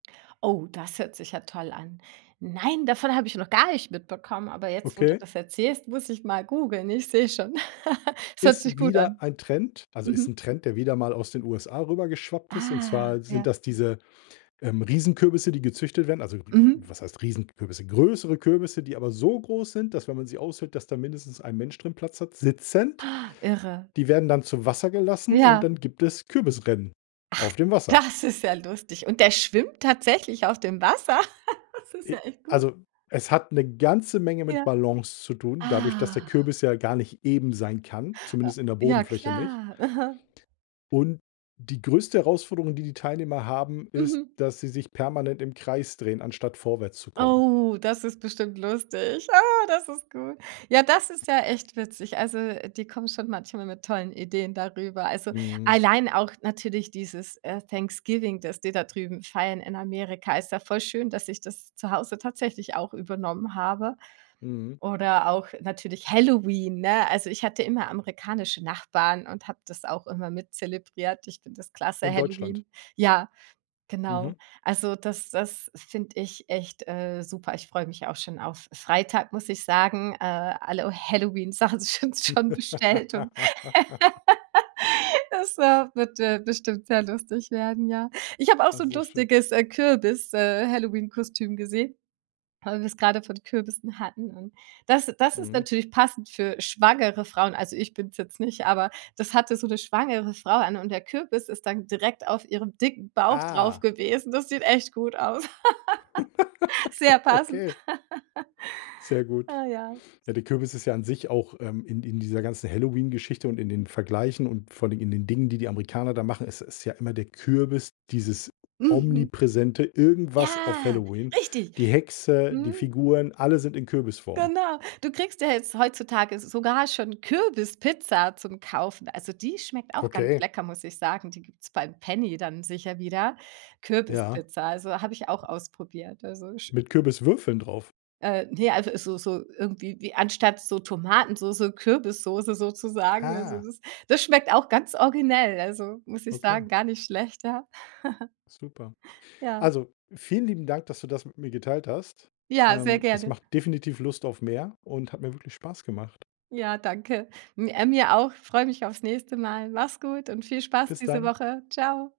Oh, das hört sich ja toll an. Nein, davon habe ich noch gar nicht mitbekommen. Aber jetzt, wo du Okay. das erzählst, muss ich mal googeln. Ich sehe schon, es hört sich Ist gut wieder an. ein Trend also, ist 'n Mhm. Trend, der wieder mal aus den USA rüber geschwappt ist. Und Ah, zwar sind ja. das diese, ähm, Riesenkürbisse, die gezüchtet werden. Also, Mhm. was heißt Riesenkürbisse? Größere Kürbisse, die aber so groß sind, dass, wenn man sie aushöhlt, dass da mindestens ein Mensch drin Platz hat, sitzend! Irre. Die werden dann zu Wasser gelassen und Ja. dann gibt es Kürbis-Rennen Ach, auf dem Wasser. das ist ja lustig. Und der schwimmt tatsächlich auf dem Wasser? Das ist Ja, ja echt gut. also, es hat 'ne ganze Menge mit Ja. Ballons zu tun, dadurch, dass der Ah. Kürbis ja gar nicht eben sein kann, A zumindest in der ja, Bodenfläche nicht. klar. Mhm. Und die größte Herausforderung, die die Teilnehmer haben, ist, Mhm. dass sie sich permanent im Kreis drehen, anstatt vorwärts zu kommen. Oh, das ist bestimmt lustig. Ah, das ist gut. Ja, das ist ja echt witzig. Also, äh, die kommen schon manchmal mit tollen Ideen da rüber. Also, Mhm. allein auch natürlich dieses, äh, Thanksgiving, dass die da drüben feiern in Amerika. Ist ja voll schön, dass ich das zu Hause tatsächlich auch übernommen habe. Mhm. Oder auch natürlich Halloween, ne? Also, ich hatte immer amerikanische Nachbarn und habe das auch immer mit zelebriert. Ich finde das klasse, In Deutschland? Halloween. Ja, genau. Mhm. Also, das das finde ich echt, äh, super. Ich freue mich auch schon auf Freitag, muss ich sagen. Äh, alle Halloween-Sachen sind schon bestellt und das, äh, wird, äh, bestimmt sehr lustig werden, ja. Ich habe auch Ah, so 'n sehr schön. lustiges, äh, Kürbis äh, Halloween-Kostüm gesehen, weil wir das grade von Kürbissen hatten. Das das ist Mhm. natürlich passend für schwangere Frauen. Also, ich bin's jetzt nicht, aber das hatte so 'ne schwangere Frau an und der Kürbis ist dann direkt auf ihrem dicken Bauch drauf Ah. gewesen. Das sieht echt gut aus. Sehr passend. Okay. Sehr gut. Ah, ja. Ja, der Kürbis ist ja an sich auch, ähm, in in dieser ganzen Halloween-Geschichte und in den Vergleichen und vor allem in den Dingen, die die Amerikaner da machen, ist ist ja immer der Kürbis dieses Mhm. omnipräsente Irgendwas auf Ja, Halloween. richtig. Die Hexe, die Mhm. Figuren, alle sind in Kürbisform. Genau. Du kriegst ja jetzt heutzutage s sogar schon Kürbispizza zum Kaufen. Also, die schmeckt auch ganz Okay. lecker, muss ich sagen. Die gibt's beim Penny dann sicher wieder. Ja. Kürbispizza, also, habe ich auch ausprobiert. Also, sch Mit Kürbiswürfeln drauf? Äh, ne, also, so so irgendwie wie anstatt so Tomatensoße, Kürbissoße sozusagen. Also, Ah. das das schmeckt auch ganz originell, also, muss ich Okay. sagen, gar nicht schlechter. Super. Ja. Also, vielen lieben Dank, dass du das mit mir geteilt hast. Ja, sehr Ähm, es gerne. macht definitiv Lust auf mehr und hat mir wirklich Spaß gemacht. Ja, danke. M äh, mir auch, freue mich auf's nächste Mal. Mach's gut und viel Spaß Bis diese dann. Woche. Tschau.